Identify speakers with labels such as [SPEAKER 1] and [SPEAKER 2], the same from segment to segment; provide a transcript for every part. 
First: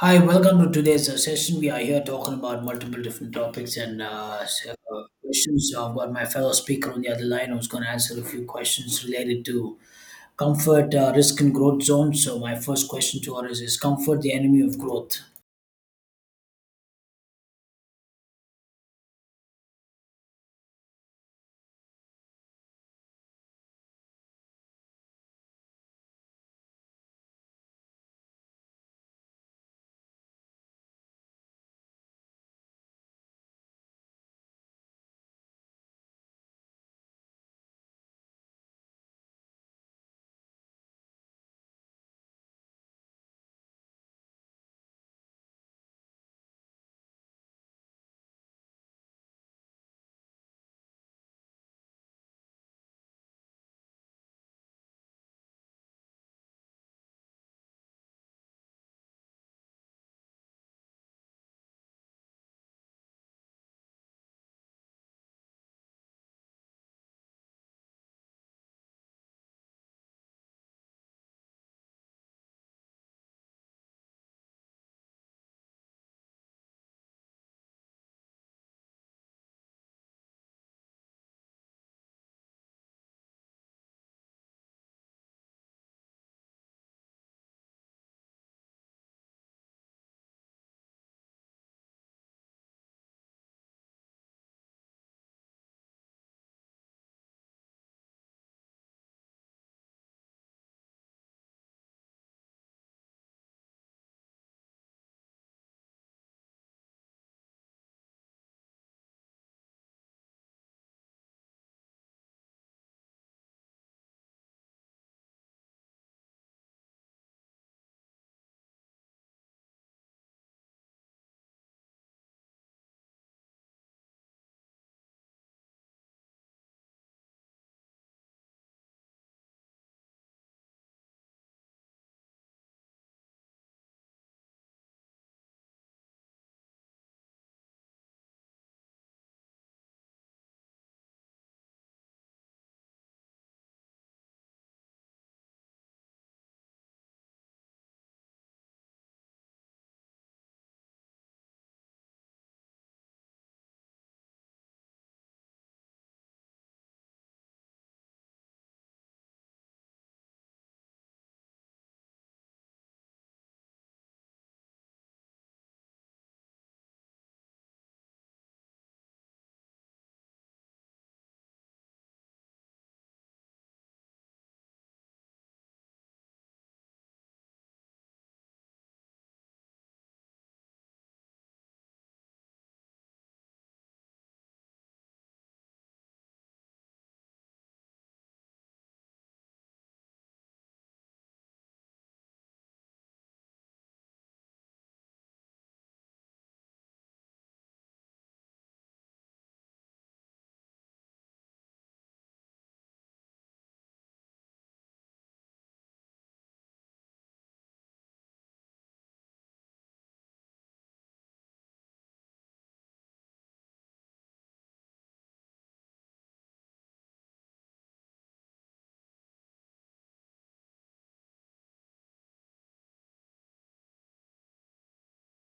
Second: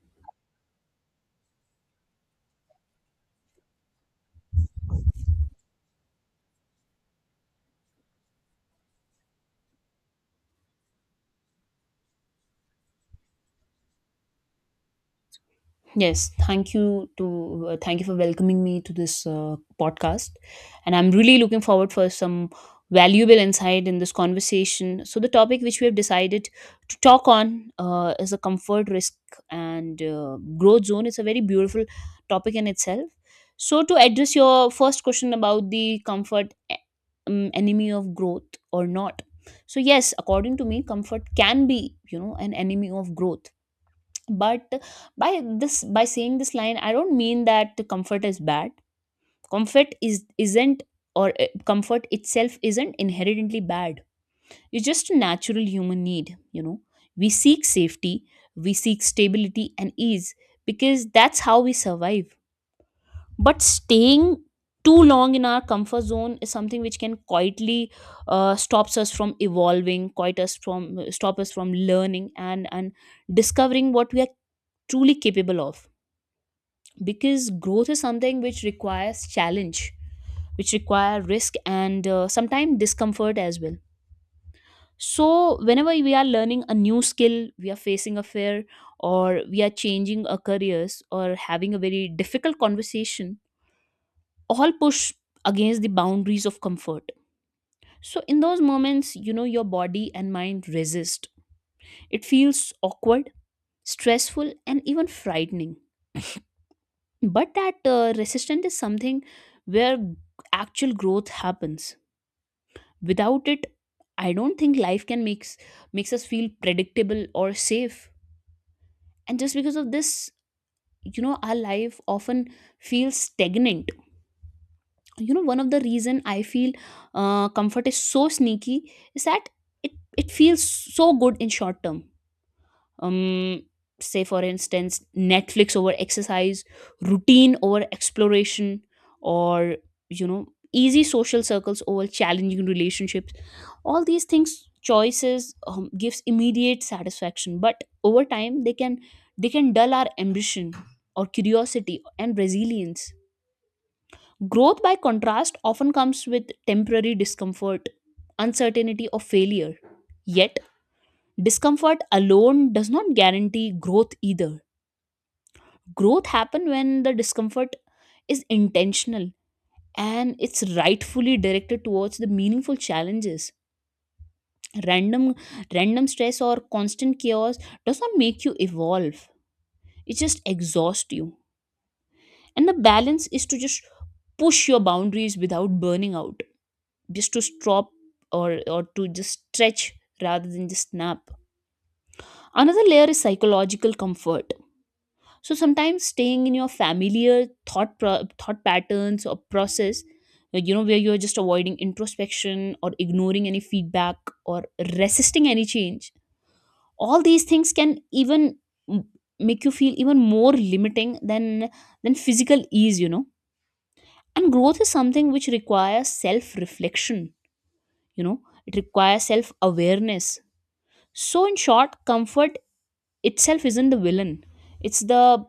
[SPEAKER 1] Hi, welcome to today's session. We are here talking about multiple different topics and questions. So I've got my fellow speaker on the other line who's going to answer a few questions related to comfort, risk, and growth zones. So, my first question to her is comfort the enemy of growth?
[SPEAKER 2] Yes, thank you for welcoming me to this podcast, and I'm really looking forward for some valuable insight in this conversation. So the topic which we have decided to talk on is a comfort risk and growth zone. It's a very beautiful topic in itself. So to address your first question about the enemy of growth or not. So yes, according to me, comfort can be you know an enemy of growth, but by saying this line, I don't mean that comfort is bad. comfort is isn't Comfort itself isn't inherently bad. It's just a natural human need, you know. We seek safety, we seek stability and ease, because that's how we survive. But staying too long in our comfort zone is something which can quietly stops us from evolving, quite us from stop us from learning, and discovering what we are truly capable of, because growth is something which requires challenge, which require risk, and sometimes discomfort as well. So whenever we are learning a new skill, we are facing a fear, or we are changing our careers, or having a very difficult conversation, all push against the boundaries of comfort. So in those moments, you know, your body and mind resist. It feels awkward, stressful, and even frightening, but that resistance is something where actual growth happens. Without it, I don't think life can makes makes us feel predictable or safe, and just because of this, you know, our life often feels stagnant. You know, one of the reason I feel comfort is so sneaky is that it it feels so good in short term. um Say for instance, Netflix over exercise, routine over exploration, or you know, easy social circles over challenging relationships. All these things, choices, gives immediate satisfaction, but over time, they can dull our ambition, or curiosity and resilience. Growth, by contrast, often comes with temporary discomfort, uncertainty, or failure. Yet discomfort alone does not guarantee growth either. Growth happen when the discomfort is intentional, and it's rightfully directed towards the meaningful challenges. random Random stress or constant chaos does not make you evolve, it just exhausts you. And the balance is to just push your boundaries without burning out, just to stop, or to just stretch rather than just snap. Another layer is psychological comfort. So sometimes staying in your familiar thought patterns or process, you know, where you're just avoiding introspection or ignoring any feedback, or resisting any change, all these things can even m- make you feel even more limiting than physical ease, you know. And growth is something which requires self reflection. You know, it requires self awareness. So in short, comfort itself isn't the villain; it's the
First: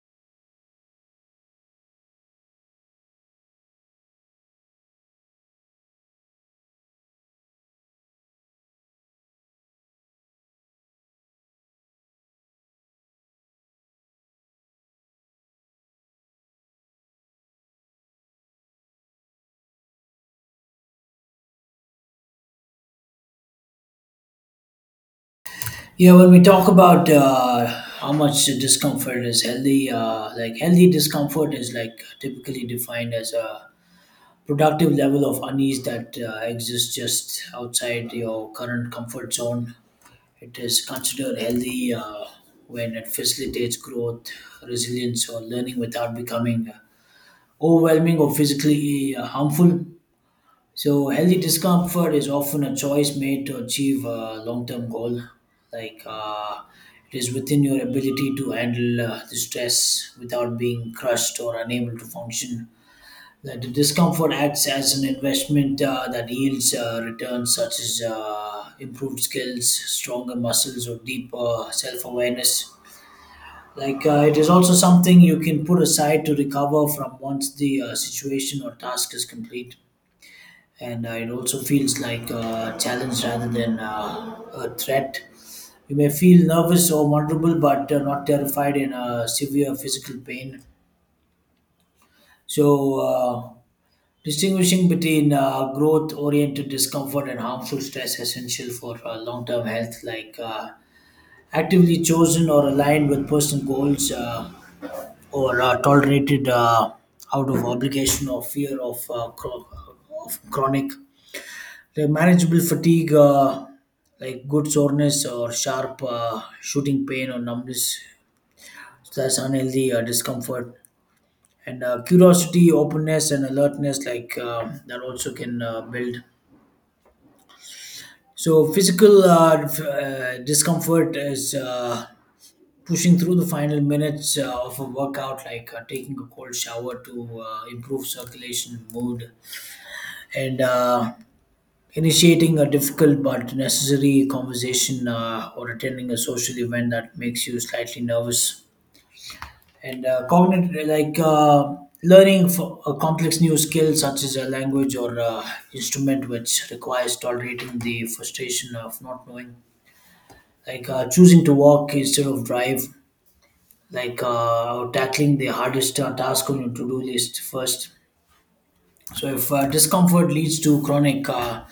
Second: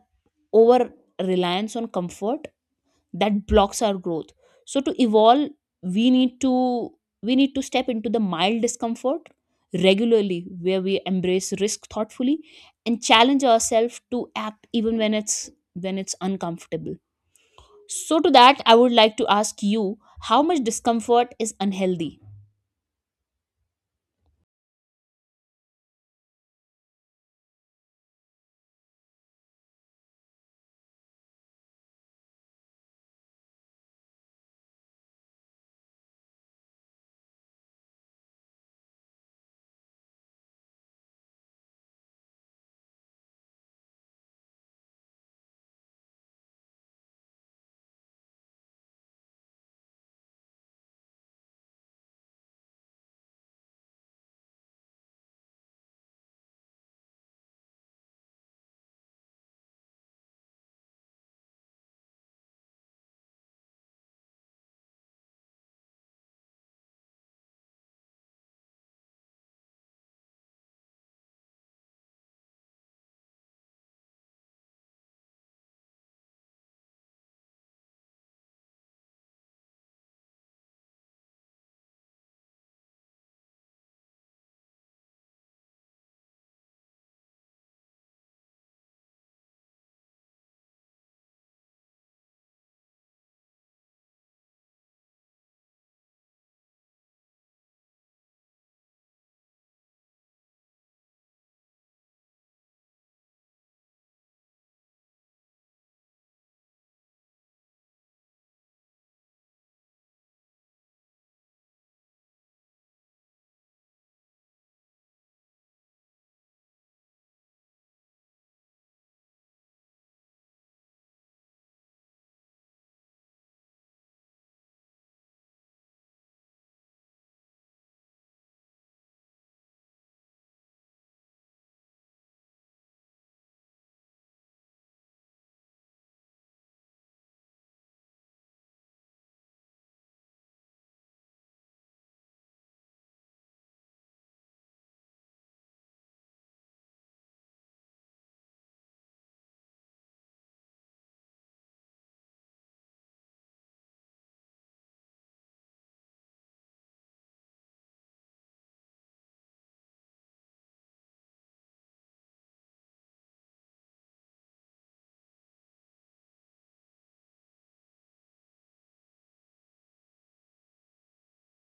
[SPEAKER 2] over reliance on comfort that blocks our growth. So to evolve, we need to we need to step into the mild discomfort regularly, where we embrace risk thoughtfully and challenge ourselves to act even when it's uncomfortable. So to that, I would like to ask you, how much discomfort is unhealthy?
[SPEAKER 1] Yeah, when we talk about how much discomfort is healthy, like, healthy discomfort is like typically defined as a productive level of unease that exists just outside your current comfort zone. It is considered healthy when it facilitates growth, resilience, or learning without becoming overwhelming or physically harmful. So, healthy discomfort is often a choice made to achieve a long term goal. Like, it is within your ability to handle the stress without being crushed or unable to function, that the discomfort acts as an investment that yields returns such as improved skills, stronger muscles, or deeper self awareness. Like, it is also something you can put aside to recover from once the situation or task is complete. And it also feels like a challenge rather than a threat. You may feel nervous or vulnerable, but not terrified in a severe physical pain. So, distinguishing between growth oriented discomfort and harmful stress essential for long term health, like actively chosen or aligned with personal goals, or tolerated out of obligation or fear of, of chronic. The manageable fatigue, like good soreness or sharp shooting pain or numbness, so that's unhealthy discomfort. And curiosity, openness, and alertness, like that also can build. So physical discomfort is pushing through the final minutes of a workout, like taking a cold shower to improve circulation mood, and initiating a difficult but necessary conversation or attending a social event that makes you slightly nervous. And cognitive, like learning for a complex new skill such as a language or instrument, which requires tolerating the frustration of not knowing, like choosing to walk instead of drive, like tackling the hardest task on your to-do list first. So if discomfort leads to chronic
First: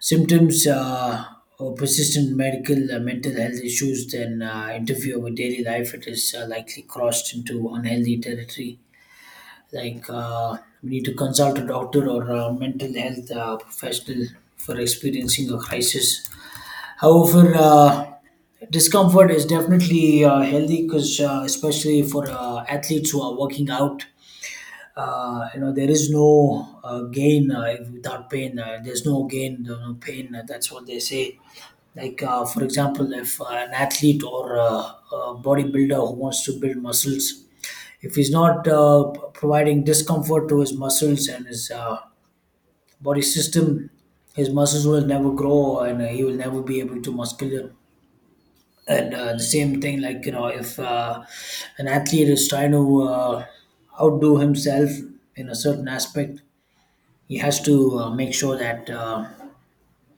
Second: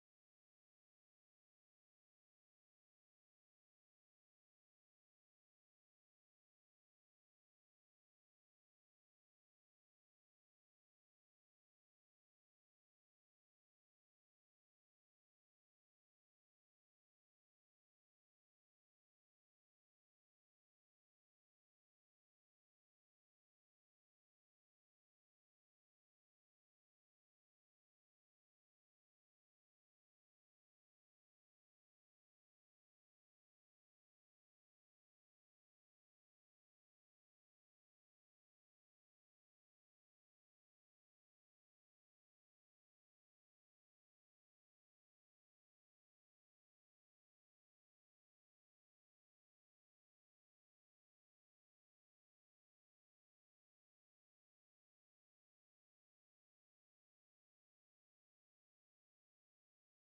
[SPEAKER 1] symptoms or persistent medical mental health issues then interfere with daily life, it is likely crossed into unhealthy territory. Like, we need to consult a doctor or a mental health professional for experiencing a crisis. However, discomfort is definitely healthy because, especially for athletes who are working out, you know, there is no gain if without pain, there's no gain, there's no pain, that's what they say. Like, for example, if an athlete or a bodybuilder who wants to build muscles, if he's not providing discomfort to his muscles and his body system, his muscles will never grow and he will never be able to muscular. And the same thing, like, you know, if an athlete is trying to outdo himself in a certain aspect, he has to make sure that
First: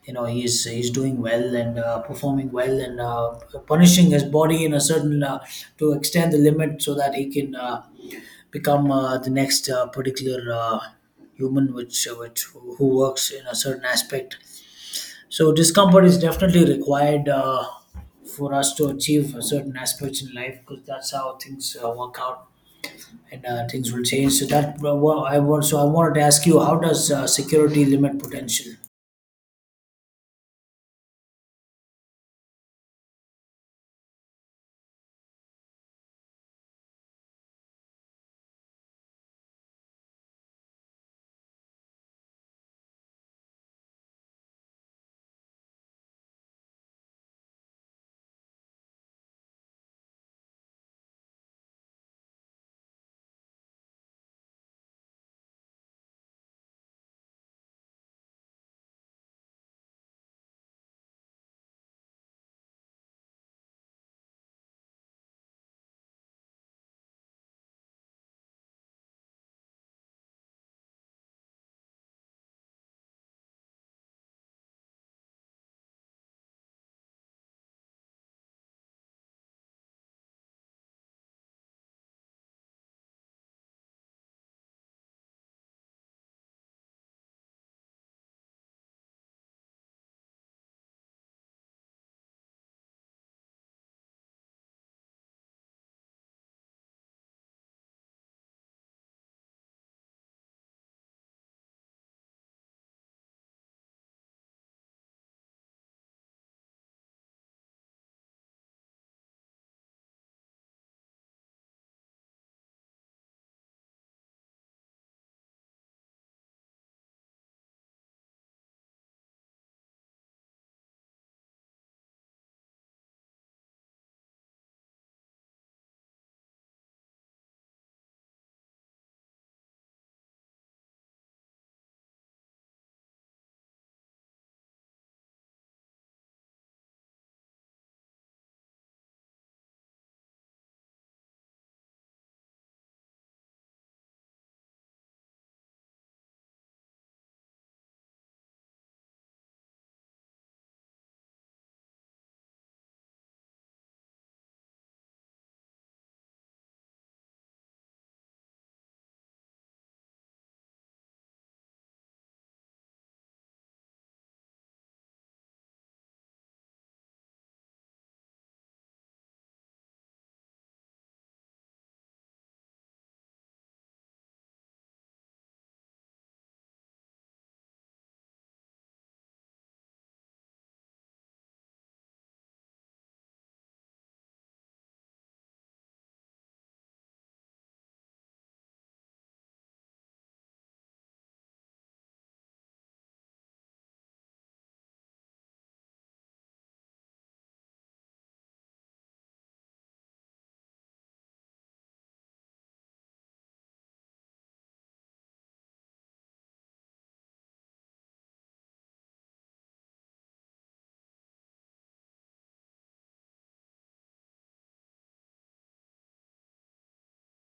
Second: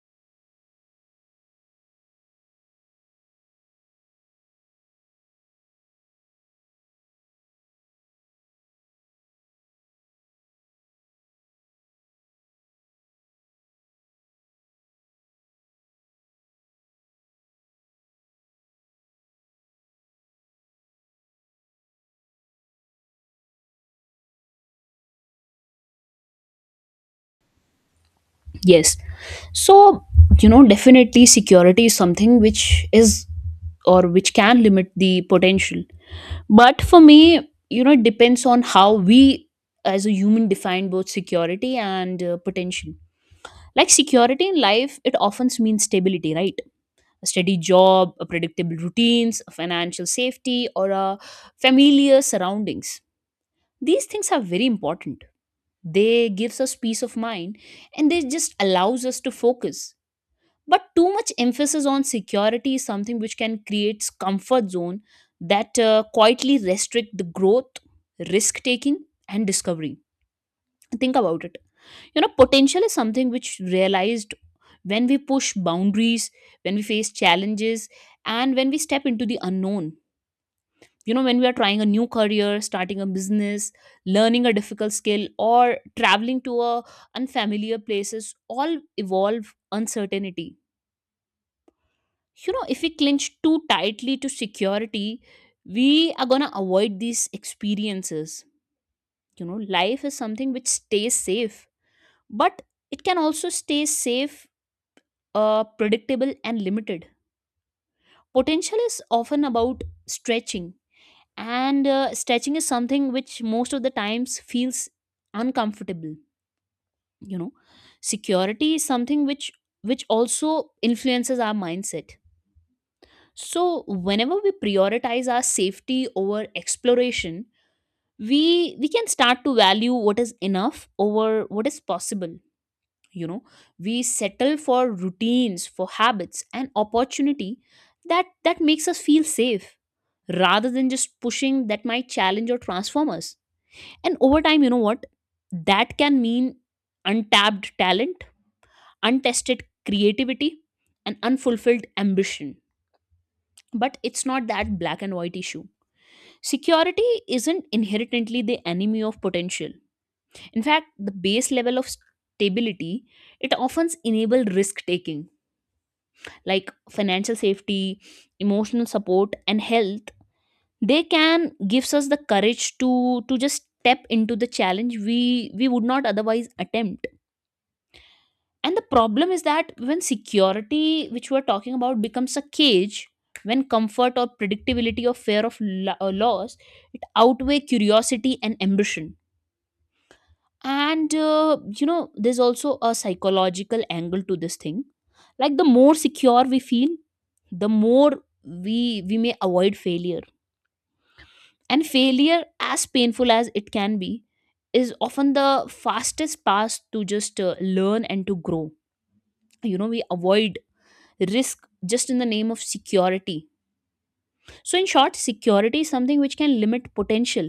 [SPEAKER 1] you know, he's doing well and performing well and punishing his body in a certain to extend the limit so that he can become the next particular human, which who works in a certain aspect. So discomfort is definitely required for us to achieve certain aspects in life because that's how things work out and things will change. So that I wanted to ask you, how does security limit potential?
[SPEAKER 2] Yes, so you know, definitely security is something which is, or which can limit the potential. But for me, you know, it depends on how we as a human define both security and potential. Like security in life, it often means stability, right? A steady job, a predictable routines, a financial safety, or a familiar surroundings. These things are very important. They gives us peace of mind, and they just allows us to focus. But too much emphasis on security is something which can create comfort zone that quietly restrict the growth, risk taking and discovery. Think about it. You know, potential is something which realized when we push boundaries, when we face challenges, and when we step into the unknown. You know, when we are trying a new career, starting a business, learning a difficult skill, or traveling to a unfamiliar places, all evolve uncertainty. You know, if we clinch too tightly to security, we are going to avoid these experiences. You know, life is something which stays safe, but it can also stay safe, predictable and limited. Potential is often about stretching, and stretching is something which most of the times feels uncomfortable. You know, security is something which also influences our mindset. So whenever we prioritize our safety over exploration, we can start to value what is enough over what is possible. You know, we settle for routines, for habits and opportunity that makes us feel safe, rather than just pushing that might challenge or transform us. And over time, you know what? That can mean untapped talent, untested creativity, and unfulfilled ambition. But it's not that black and white issue. Security isn't inherently the enemy of potential. In fact, the base level of stability, it often enables risk taking, like financial safety, emotional support and health. They can gives us the courage to just step into the challenge we would not otherwise attempt. And the problem is that when security which we're talking about becomes a cage, when comfort or predictability or fear of loss, it outweigh curiosity and ambition. And you know, there's also a psychological angle to this thing. Like the more secure we feel, the more we may avoid failure. And failure, as painful as it can be, is often the fastest path to just learn and to grow. You know, we avoid risk just in the name of security. So in short, security is something which can limit potential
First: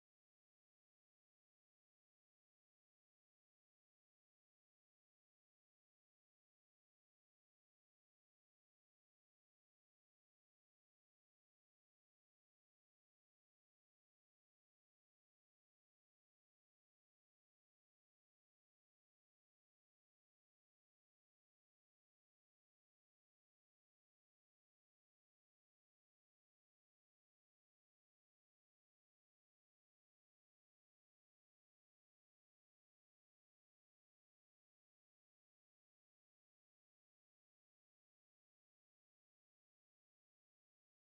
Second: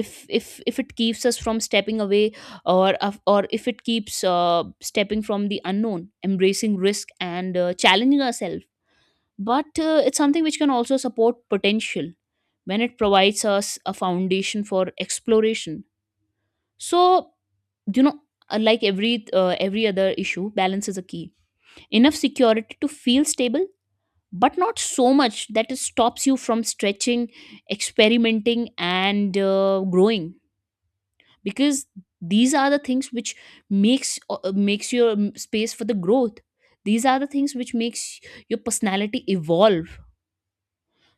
[SPEAKER 2] if if it keeps us from stepping away, or if it keeps stepping from the unknown, embracing risk, and challenging ourselves. But it's something which can also support potential when it provides us a foundation for exploration. So you know, like every other issue, balance is a key. Enough security to feel stable, but not so much that it stops you from stretching, experimenting, and growing. Because these are the things which makes your space for the growth. These are the things which makes your personality evolve.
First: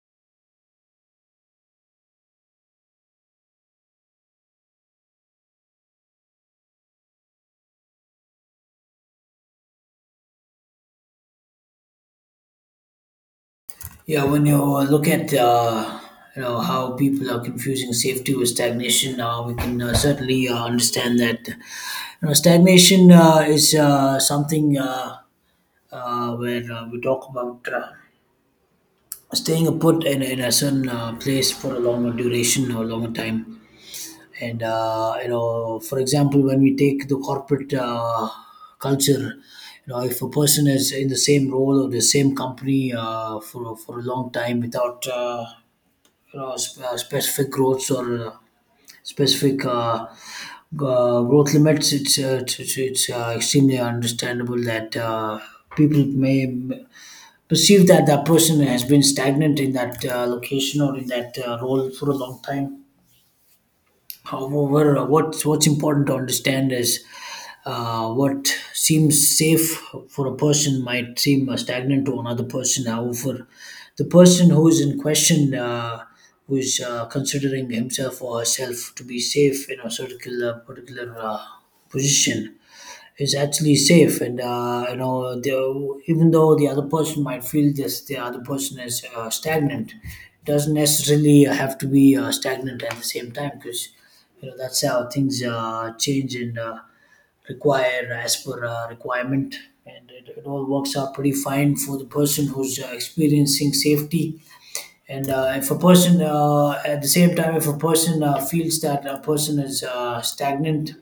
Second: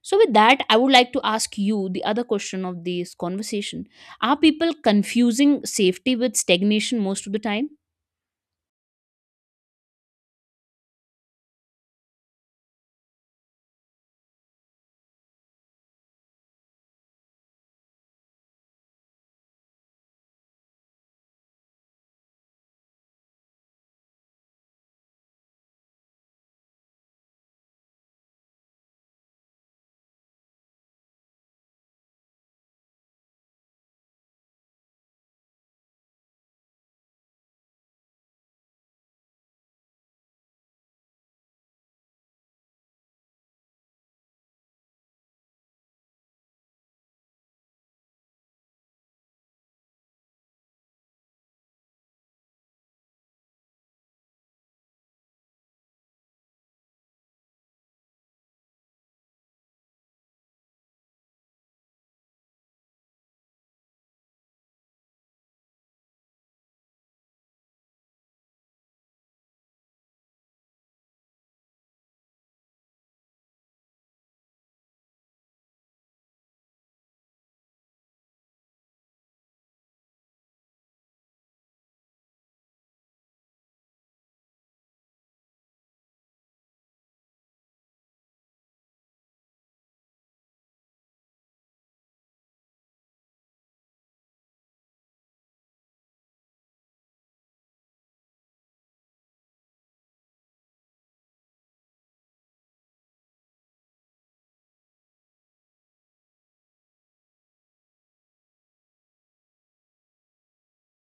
[SPEAKER 2] So with that, I would like to ask you the other question of this conversation. Are people confusing safety with stagnation most of the time?
[SPEAKER 1] Yeah, when you look at you know, how people are confusing safety with stagnation, we can certainly understand that, you know, stagnation is something where we talk about. Staying put in a certain place for a longer duration or longer time. And you know, for example, when we take the corporate culture, you know, if a person is in the same role or the same company for a long time without you know, specific growths or specific growth limits, it's extremely understandable that people may perceive that that person has been stagnant in that location or in that role for a long time. However, what's important to understand is what seems safe for a person might seem stagnant to another person. However, the person who is in question, who is considering himself or herself to be safe in a particular position, is actually safe. And you know, the, even though the other person might feel this, the other person is stagnant, it doesn't necessarily have to be stagnant at the same time, because, you know, that's how things change and require as per requirement, and it all works out pretty fine for the person who's experiencing safety. And if a person, at the same time, if a person feels that a person is stagnant,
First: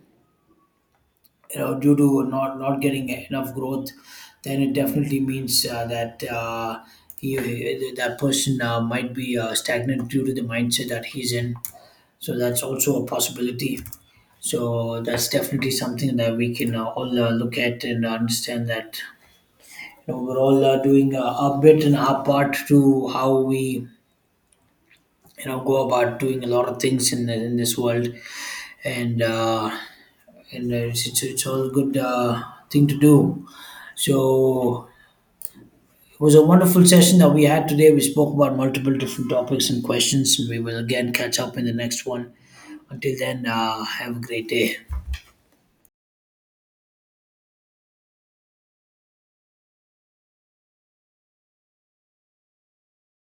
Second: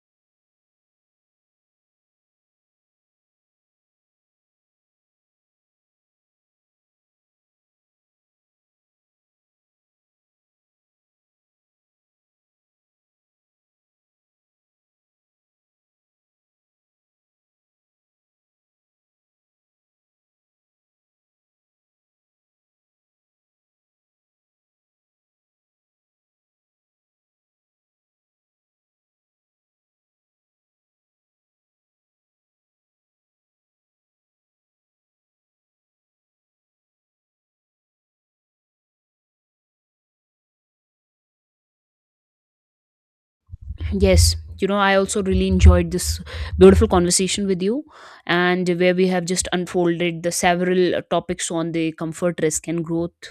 [SPEAKER 1] you know, due to not getting enough growth, then it definitely means he, that person might be stagnant due to the mindset that he's in, so that's also a possibility. So that's definitely something that we can all look at and understand that, you know, we're all doing our bit and our part to how we, you know, go about doing a lot of things in this world. And uh, and uh, it's, it's it's all good thing to do. So it was a wonderful session that we had today. We spoke about multiple different topics and questions. We will again catch up in the next one. Until then, have a
[SPEAKER 2] Yes,
[SPEAKER 1] great
[SPEAKER 2] you know,
[SPEAKER 1] day.
[SPEAKER 2] I also really enjoyed this beautiful conversation with you, and where we have just unfolded the several topics on the comfort, risk, and growth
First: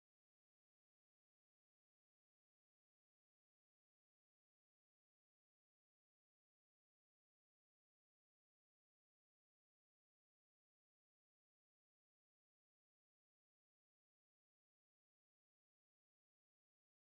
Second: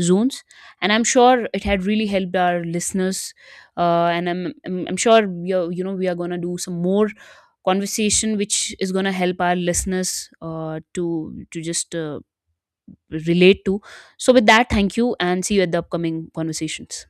[SPEAKER 2] zones. And I'm sure it had really helped our listeners. And I'm sure we are, you know, we are gonna do some more conversation, which is gonna help our listeners to just relate to. So with that, thank you, and see you at the upcoming conversations.